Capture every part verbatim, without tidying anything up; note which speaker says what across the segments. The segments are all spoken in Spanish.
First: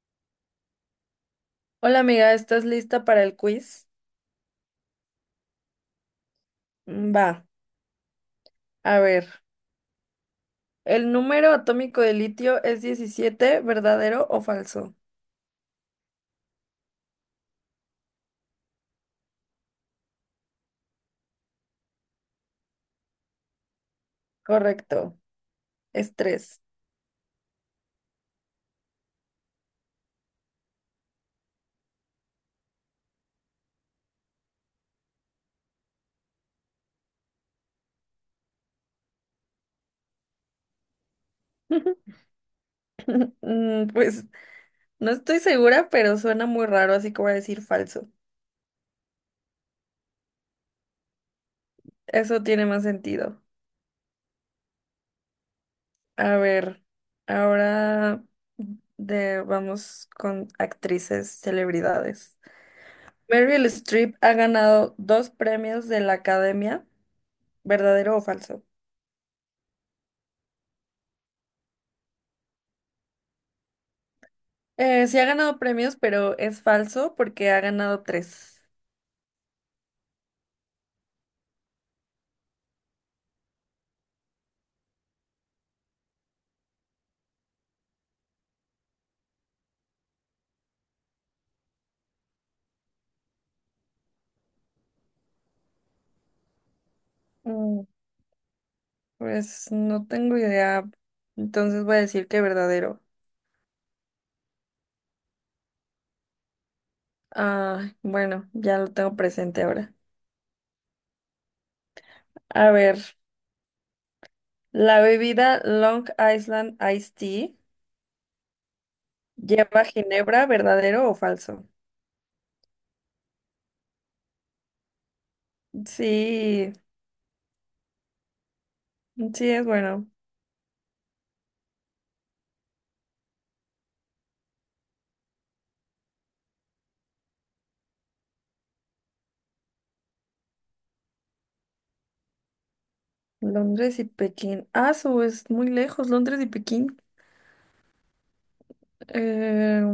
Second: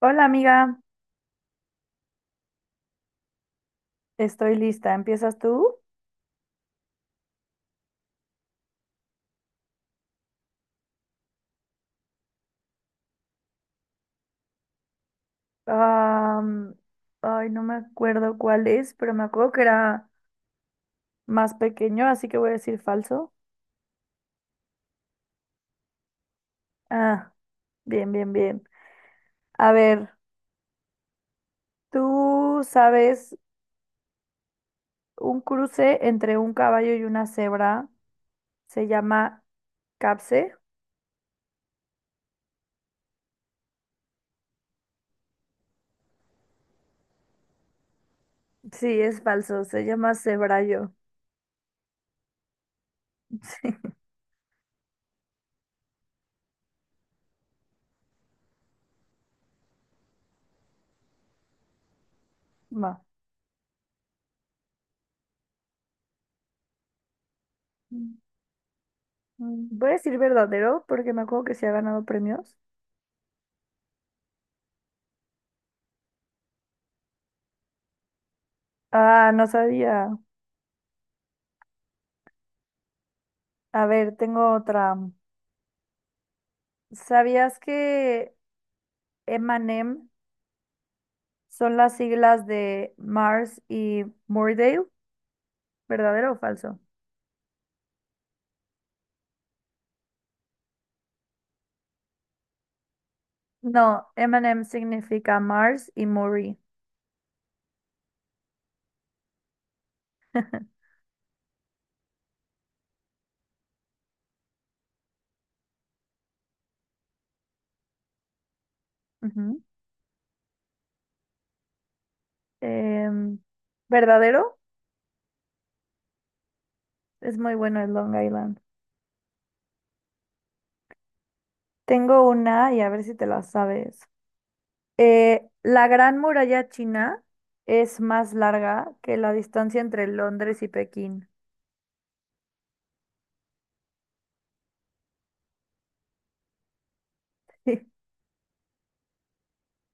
Speaker 1: Hola amiga,
Speaker 2: Hola amiga, ¿estás lista para el quiz?
Speaker 1: estoy lista. ¿Empiezas tú?
Speaker 2: Mm, Va, a ver. ¿El número atómico de litio es diecisiete, verdadero o falso?
Speaker 1: Am, ay, no me acuerdo cuál es, pero me acuerdo que era más pequeño, así que voy a decir falso.
Speaker 2: Correcto, es tres.
Speaker 1: Ah, bien, bien, bien. A ver, ¿tú sabes un cruce entre un caballo y una cebra se llama capse?
Speaker 2: Mm, Pues no estoy segura, pero suena muy raro, así que voy a decir falso.
Speaker 1: Sí, es falso, se llama cebrallo.
Speaker 2: Eso tiene más sentido.
Speaker 1: Sí,
Speaker 2: A ver, ahora de, vamos con actrices, celebridades.
Speaker 1: va.
Speaker 2: Meryl Streep ha ganado dos premios de la Academia,
Speaker 1: Mm,
Speaker 2: ¿verdadero o falso?
Speaker 1: Voy a decir verdadero porque me acuerdo que se ha ganado premios.
Speaker 2: Eh, sí ha ganado premios, pero es falso porque ha ganado tres.
Speaker 1: Ah, no sabía. A ver, tengo otra. ¿Sabías que M y M son las siglas de Mars y Moordale? ¿Verdadero o falso?
Speaker 2: Mm, Pues no tengo idea. Entonces voy a decir que verdadero.
Speaker 1: No, M y M significa Mars y Maury.
Speaker 2: Ah, bueno, ya lo tengo presente ahora. A ver, la bebida Long Island Iced Tea
Speaker 1: Ujú.
Speaker 2: lleva ginebra, ¿verdadero o falso?
Speaker 1: Em, ¿verdadero?
Speaker 2: Sí,
Speaker 1: Es muy bueno el Long Island.
Speaker 2: sí es bueno.
Speaker 1: Tengo una y a ver si te la sabes. Eh, la Gran Muralla China es más larga que la distancia entre Londres y Pekín.
Speaker 2: Londres y Pekín. Ah, su es muy lejos, Londres y Pekín. Eh,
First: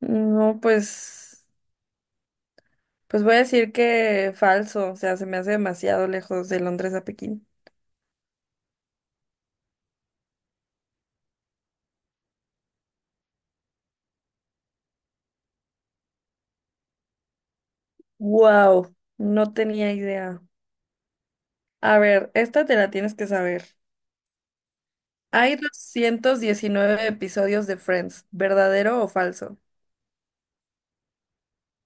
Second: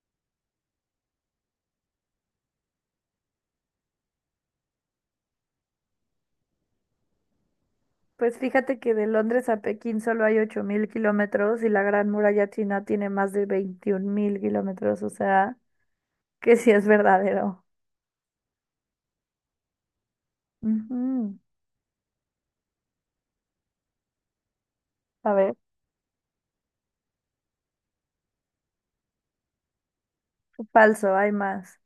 Speaker 2: no, pues. Pues voy a decir que falso, o sea, se me hace demasiado lejos de Londres a Pekín.
Speaker 1: Pues fíjate que de Londres a Pekín solo hay ocho mil kilómetros y la Gran Muralla China tiene más de veintiún mil kilómetros, o sea, que sí es verdadero.
Speaker 2: Wow, no tenía idea.
Speaker 1: Ujú.
Speaker 2: A ver, esta te la tienes que saber.
Speaker 1: A
Speaker 2: Hay
Speaker 1: ver,
Speaker 2: doscientos diecinueve episodios de Friends, ¿verdadero o falso?
Speaker 1: falso, hay más.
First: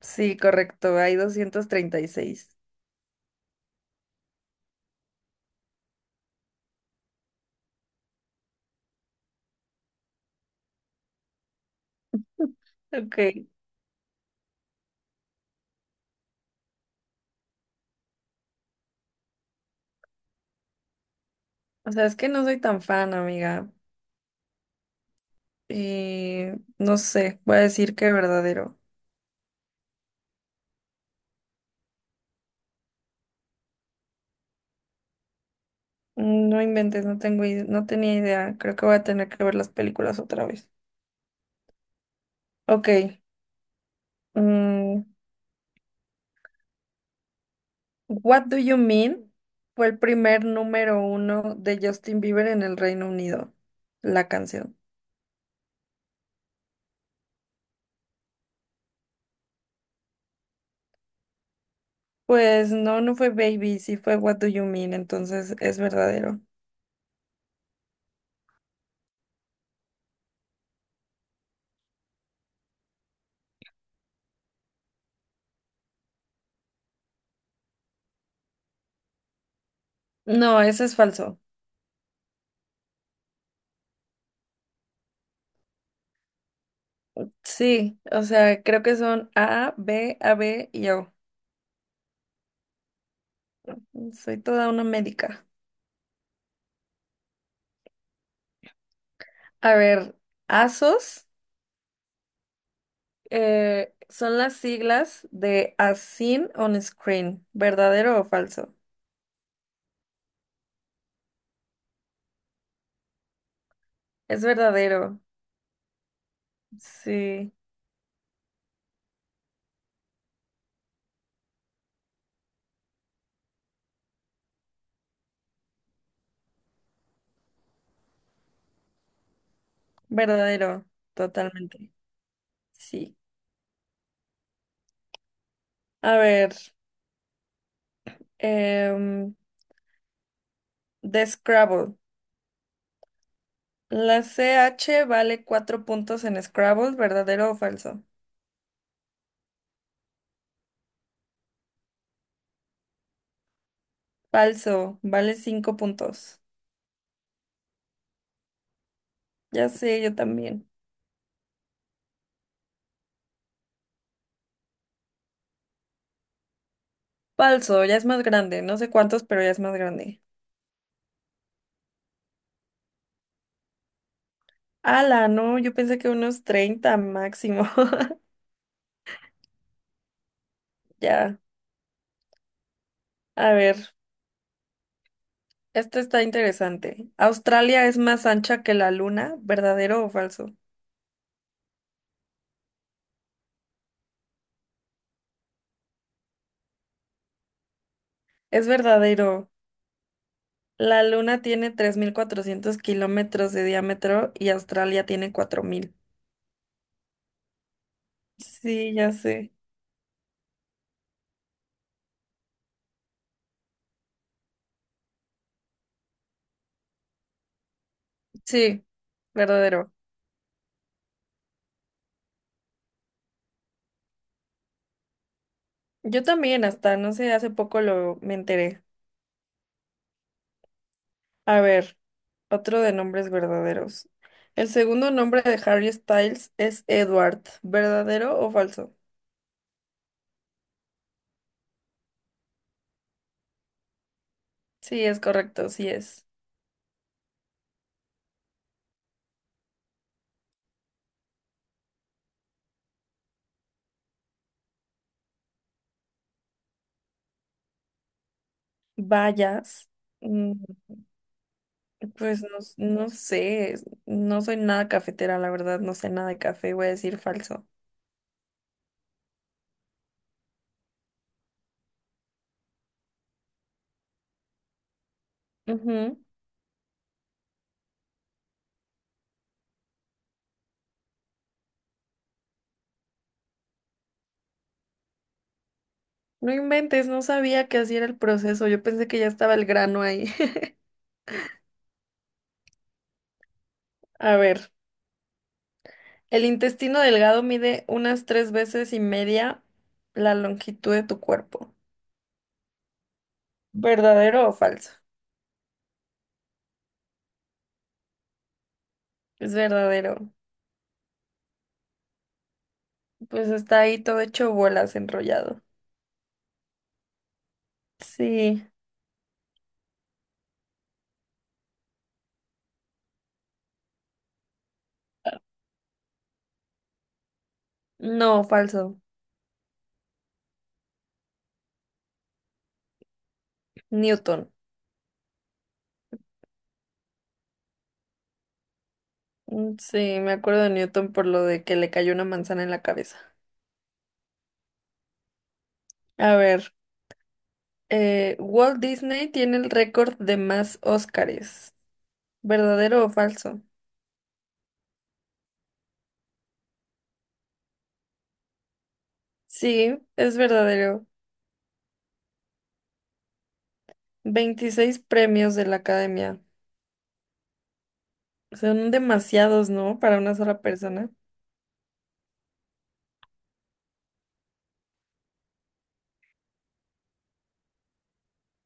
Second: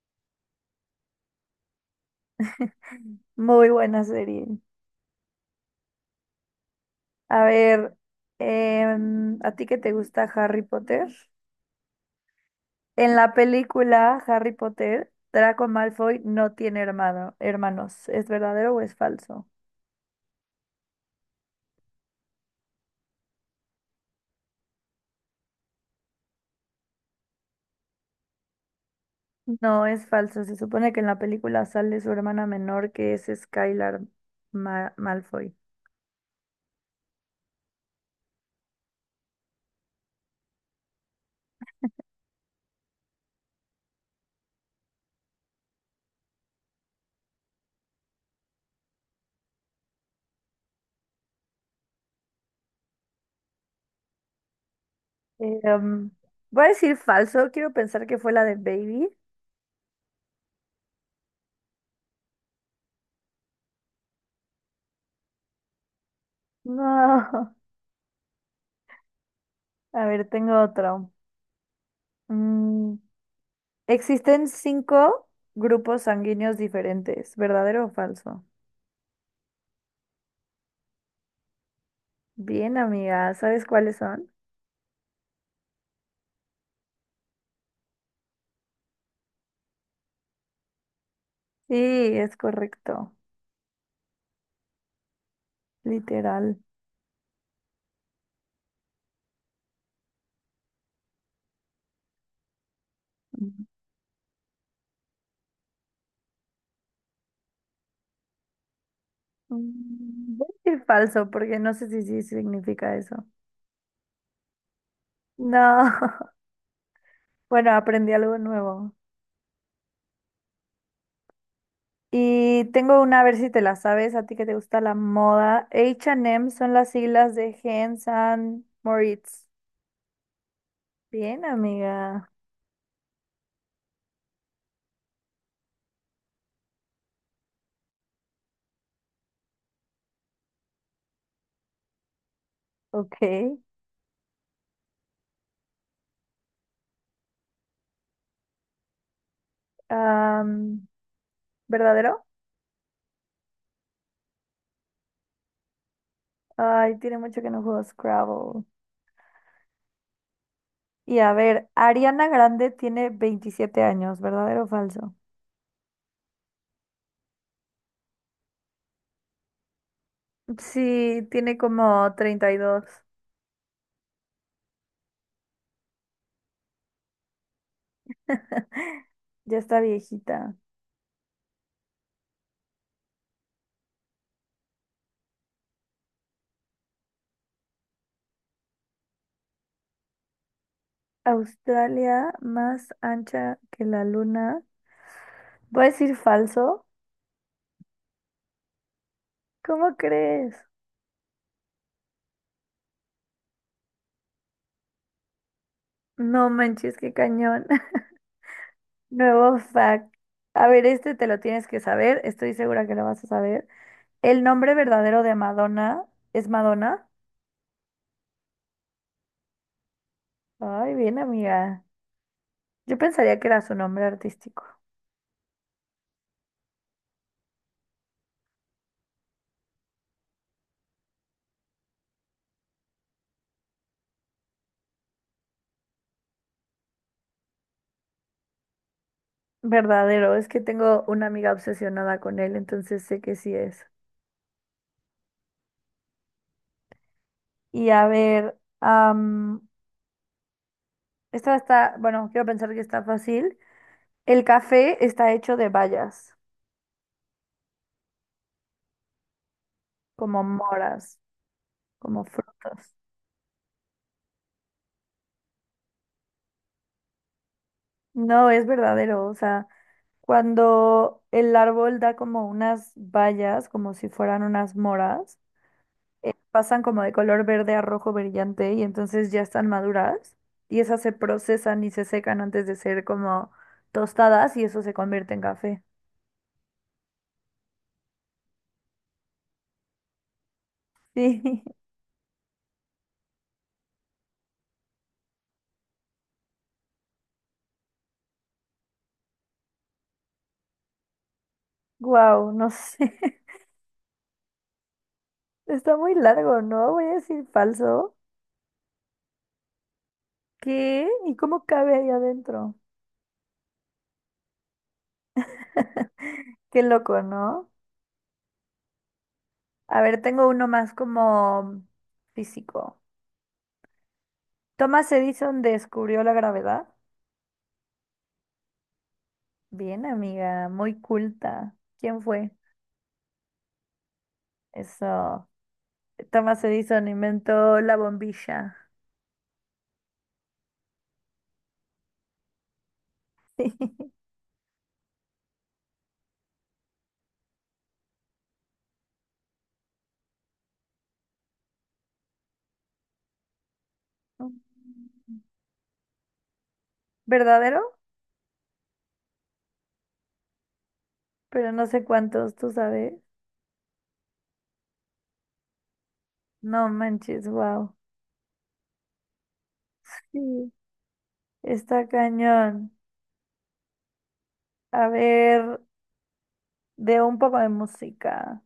Speaker 2: Sí, correcto, hay doscientos treinta y seis.
Speaker 1: Muy buena serie. A ver, em, ¿a ti qué te gusta Harry Potter? En la
Speaker 2: Ok.
Speaker 1: película Harry Potter, Draco Malfoy no tiene hermano, hermanos. ¿Es verdadero o es falso?
Speaker 2: O sea, es que no soy tan fan, amiga. Y no sé, voy a decir que verdadero.
Speaker 1: No, es falso. Se supone que en la película sale su hermana menor, que es Skylar Ma- Malfoy.
Speaker 2: Mm, No inventes, no tengo, ide- no tenía idea. Creo que voy a tener que ver las películas otra vez. Ok. mm, What Do You Mean fue el primer número uno de Justin Bieber en el Reino Unido, la canción.
Speaker 1: Eh, um, voy a decir falso. Quiero pensar que fue la de Baby.
Speaker 2: Pues no, no fue Baby, sí fue What Do You Mean, entonces es verdadero.
Speaker 1: No. A ver, tengo otro. Mm, existen cinco grupos sanguíneos diferentes. ¿Verdadero o falso?
Speaker 2: No, eso es falso.
Speaker 1: Bien, amiga. ¿Sabes cuáles son?
Speaker 2: Sí, o sea, creo que son A, B, A, B y O.
Speaker 1: Sí, es correcto.
Speaker 2: Soy toda una médica.
Speaker 1: Literal.
Speaker 2: A ver, ASOS
Speaker 1: Mm,
Speaker 2: eh, son las siglas de As Seen on Screen, ¿verdadero o falso?
Speaker 1: Mm, Voy a decir falso porque no sé si sí significa eso.
Speaker 2: Es verdadero,
Speaker 1: No.
Speaker 2: sí.
Speaker 1: Bueno, aprendí algo nuevo. Y tengo una, a ver si te la sabes, a ti que te gusta la moda. H y M son las siglas de Hans and Moritz.
Speaker 2: Verdadero,
Speaker 1: Bien,
Speaker 2: totalmente.
Speaker 1: amiga.
Speaker 2: Sí. A ver, em, de Scrabble.
Speaker 1: Ok.
Speaker 2: La C H vale cuatro puntos en Scrabble, ¿verdadero o falso?
Speaker 1: Am, ¿verdadero?
Speaker 2: Falso, vale cinco puntos.
Speaker 1: Ay, tiene mucho que no juego Scrabble.
Speaker 2: Ya sé, yo también.
Speaker 1: Y a ver, Ariana Grande tiene veintisiete años, ¿verdadero o falso?
Speaker 2: Falso, ya es más grande, no sé cuántos, pero ya es más grande.
Speaker 1: Sí, tiene como treinta y dos.
Speaker 2: Ala, no, yo pensé que unos treinta máximo.
Speaker 1: Ya está viejita.
Speaker 2: Ya, a ver, esto está interesante. ¿Australia es más ancha que la luna? ¿Verdadero o falso?
Speaker 1: Australia más ancha que la luna. Voy a decir falso.
Speaker 2: Es verdadero.
Speaker 1: ¿Cómo crees?
Speaker 2: La Luna tiene tres mil cuatrocientos kilómetros de diámetro y Australia tiene cuatro mil.
Speaker 1: No manches, qué cañón.
Speaker 2: Sí, ya sé.
Speaker 1: Nuevo fact. A ver, este te lo tienes que saber. Estoy segura que lo vas a saber. El nombre verdadero de Madonna es Madonna.
Speaker 2: Sí, verdadero.
Speaker 1: Ay, bien, amiga. Yo pensaría que era su nombre artístico.
Speaker 2: Yo también, hasta no sé, hace poco lo me enteré. A ver, otro de nombres verdaderos. El segundo nombre de Harry Styles es Edward. ¿Verdadero o falso?
Speaker 1: Verdadero, es que tengo una amiga obsesionada con él, entonces sé que sí es.
Speaker 2: Sí, es correcto, sí es.
Speaker 1: Y a ver, am, esta está, bueno, quiero pensar que está fácil. El café está hecho de bayas,
Speaker 2: Vayas.
Speaker 1: como
Speaker 2: Mm,
Speaker 1: moras, como
Speaker 2: Pues no, s-
Speaker 1: frutas.
Speaker 2: no sé, no soy nada cafetera, la verdad, no sé nada de café, voy a decir falso.
Speaker 1: No es verdadero, o sea, cuando el árbol da como unas bayas, como si fueran unas moras,
Speaker 2: Ujú.
Speaker 1: eh, pasan como de color verde a rojo brillante y entonces ya están maduras y esas se procesan y se secan antes de ser como tostadas y eso se convierte en café.
Speaker 2: No inventes, no sabía que así era el proceso. Yo pensé que ya estaba el grano ahí.
Speaker 1: Sí,
Speaker 2: A ver, el intestino delgado mide unas tres veces y media la longitud de tu cuerpo.
Speaker 1: wow, no sé.
Speaker 2: ¿Verdadero o falso?
Speaker 1: Está muy largo, ¿no? Voy a decir falso.
Speaker 2: Es verdadero.
Speaker 1: ¿Qué? ¿Y cómo cabe ahí adentro?
Speaker 2: Pues está ahí todo hecho bolas, enrollado.
Speaker 1: Qué loco, ¿no?
Speaker 2: Sí,
Speaker 1: A ver, tengo uno más como físico. Thomas Edison descubrió la gravedad.
Speaker 2: no, falso.
Speaker 1: Bien, amiga, muy culta. ¿Quién fue?
Speaker 2: Newton.
Speaker 1: Eso. Thomas Edison inventó la bombilla.
Speaker 2: Mm, sí, me acuerdo de Newton por lo de que le cayó una manzana en la cabeza. A ver, eh, Walt Disney tiene el récord de más Óscares. ¿Verdadero o falso?
Speaker 1: ¿Verdadero?
Speaker 2: Sí, es verdadero.
Speaker 1: Pero no sé cuántos, tú sabes.
Speaker 2: Veintiséis premios de la academia.
Speaker 1: No manches, wow.
Speaker 2: Son demasiados, ¿no? Para una sola
Speaker 1: Sí,
Speaker 2: persona.
Speaker 1: está cañón. A ver, de un poco de música.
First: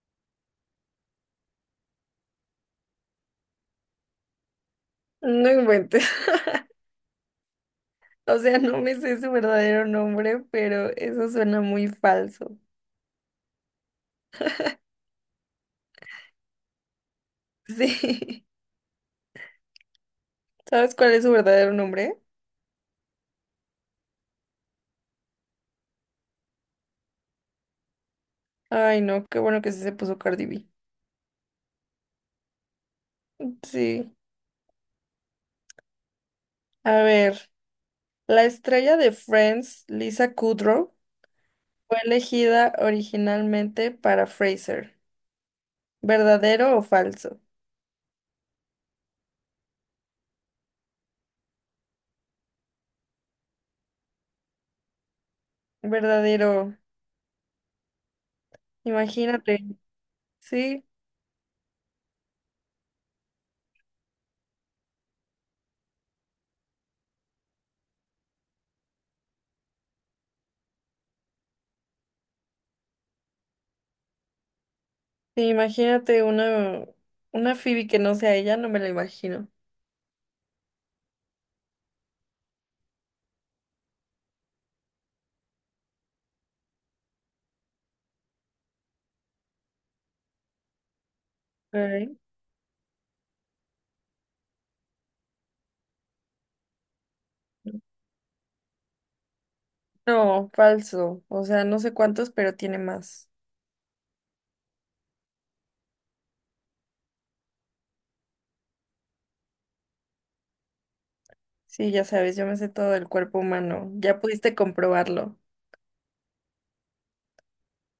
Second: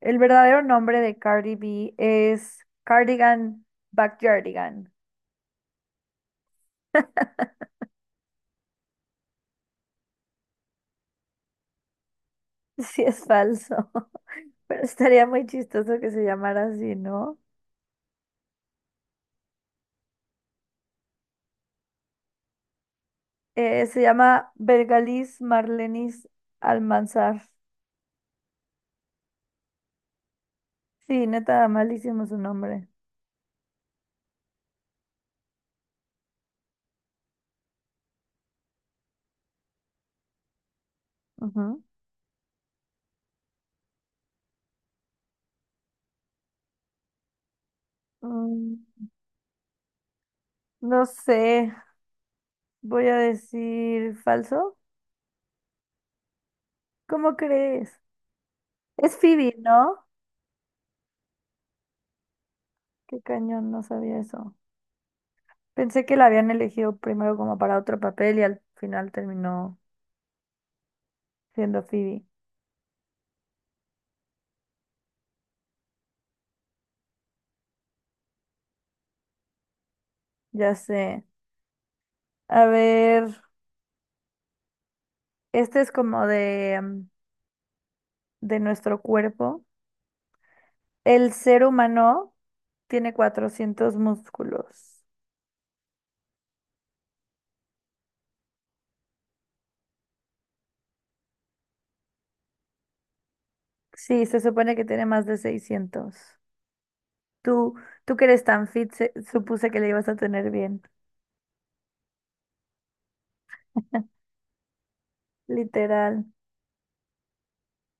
Speaker 1: El verdadero nombre de Cardi B es Cardigan Backyardigan.
Speaker 2: No inventes. O sea, no me sé su verdadero nombre, pero eso suena muy falso.
Speaker 1: Sí, es falso, pero estaría muy chistoso que se llamara así, ¿no?
Speaker 2: Sí. ¿Sabes cuál es su verdadero nombre?
Speaker 1: Eh, se llama Bergalis Marlenis Almanzar.
Speaker 2: Ay, no, qué bueno que sí se puso Cardi B.
Speaker 1: Sí, neta, malísimo su nombre.
Speaker 2: Sí. A ver, la estrella de Friends, Lisa Kudrow,
Speaker 1: Ujú.
Speaker 2: fue elegida originalmente para Fraser. ¿Verdadero o falso?
Speaker 1: Mm, no sé, voy a decir falso.
Speaker 2: Verdadero.
Speaker 1: ¿Cómo crees? Es Phoebe,
Speaker 2: Imagínate,
Speaker 1: ¿no?
Speaker 2: sí,
Speaker 1: Qué cañón, no sabía eso. Pensé que la habían elegido primero como para otro papel y al final terminó siendo Phoebe.
Speaker 2: sí, imagínate una, una Phoebe que no sea ella, no me la imagino.
Speaker 1: Ya sé. A ver, este es como de, mm, de nuestro cuerpo. El ser
Speaker 2: Ok.
Speaker 1: humano tiene cuatrocientos músculos.
Speaker 2: No, falso. O sea, no sé cuántos, pero tiene más.
Speaker 1: Sí, se supone que tiene más de seiscientos. Tú, tú que eres tan fit, se- supuse que le ibas a tener bien.
Speaker 2: Sí, ya sabes, yo me sé todo del cuerpo humano. Ya pudiste comprobarlo.
Speaker 1: Literal.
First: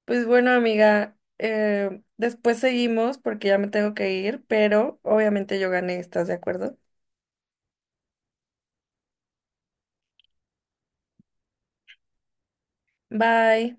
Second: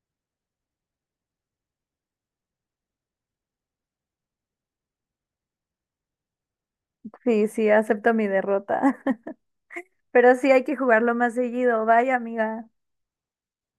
Speaker 2: Pues bueno, amiga, eh, después seguimos porque ya me tengo que ir, pero obviamente yo gané, ¿estás de acuerdo?
Speaker 1: Sí, sí, acepto mi derrota. Pero sí hay que jugarlo más seguido. Vaya, amiga.
Speaker 2: Bye.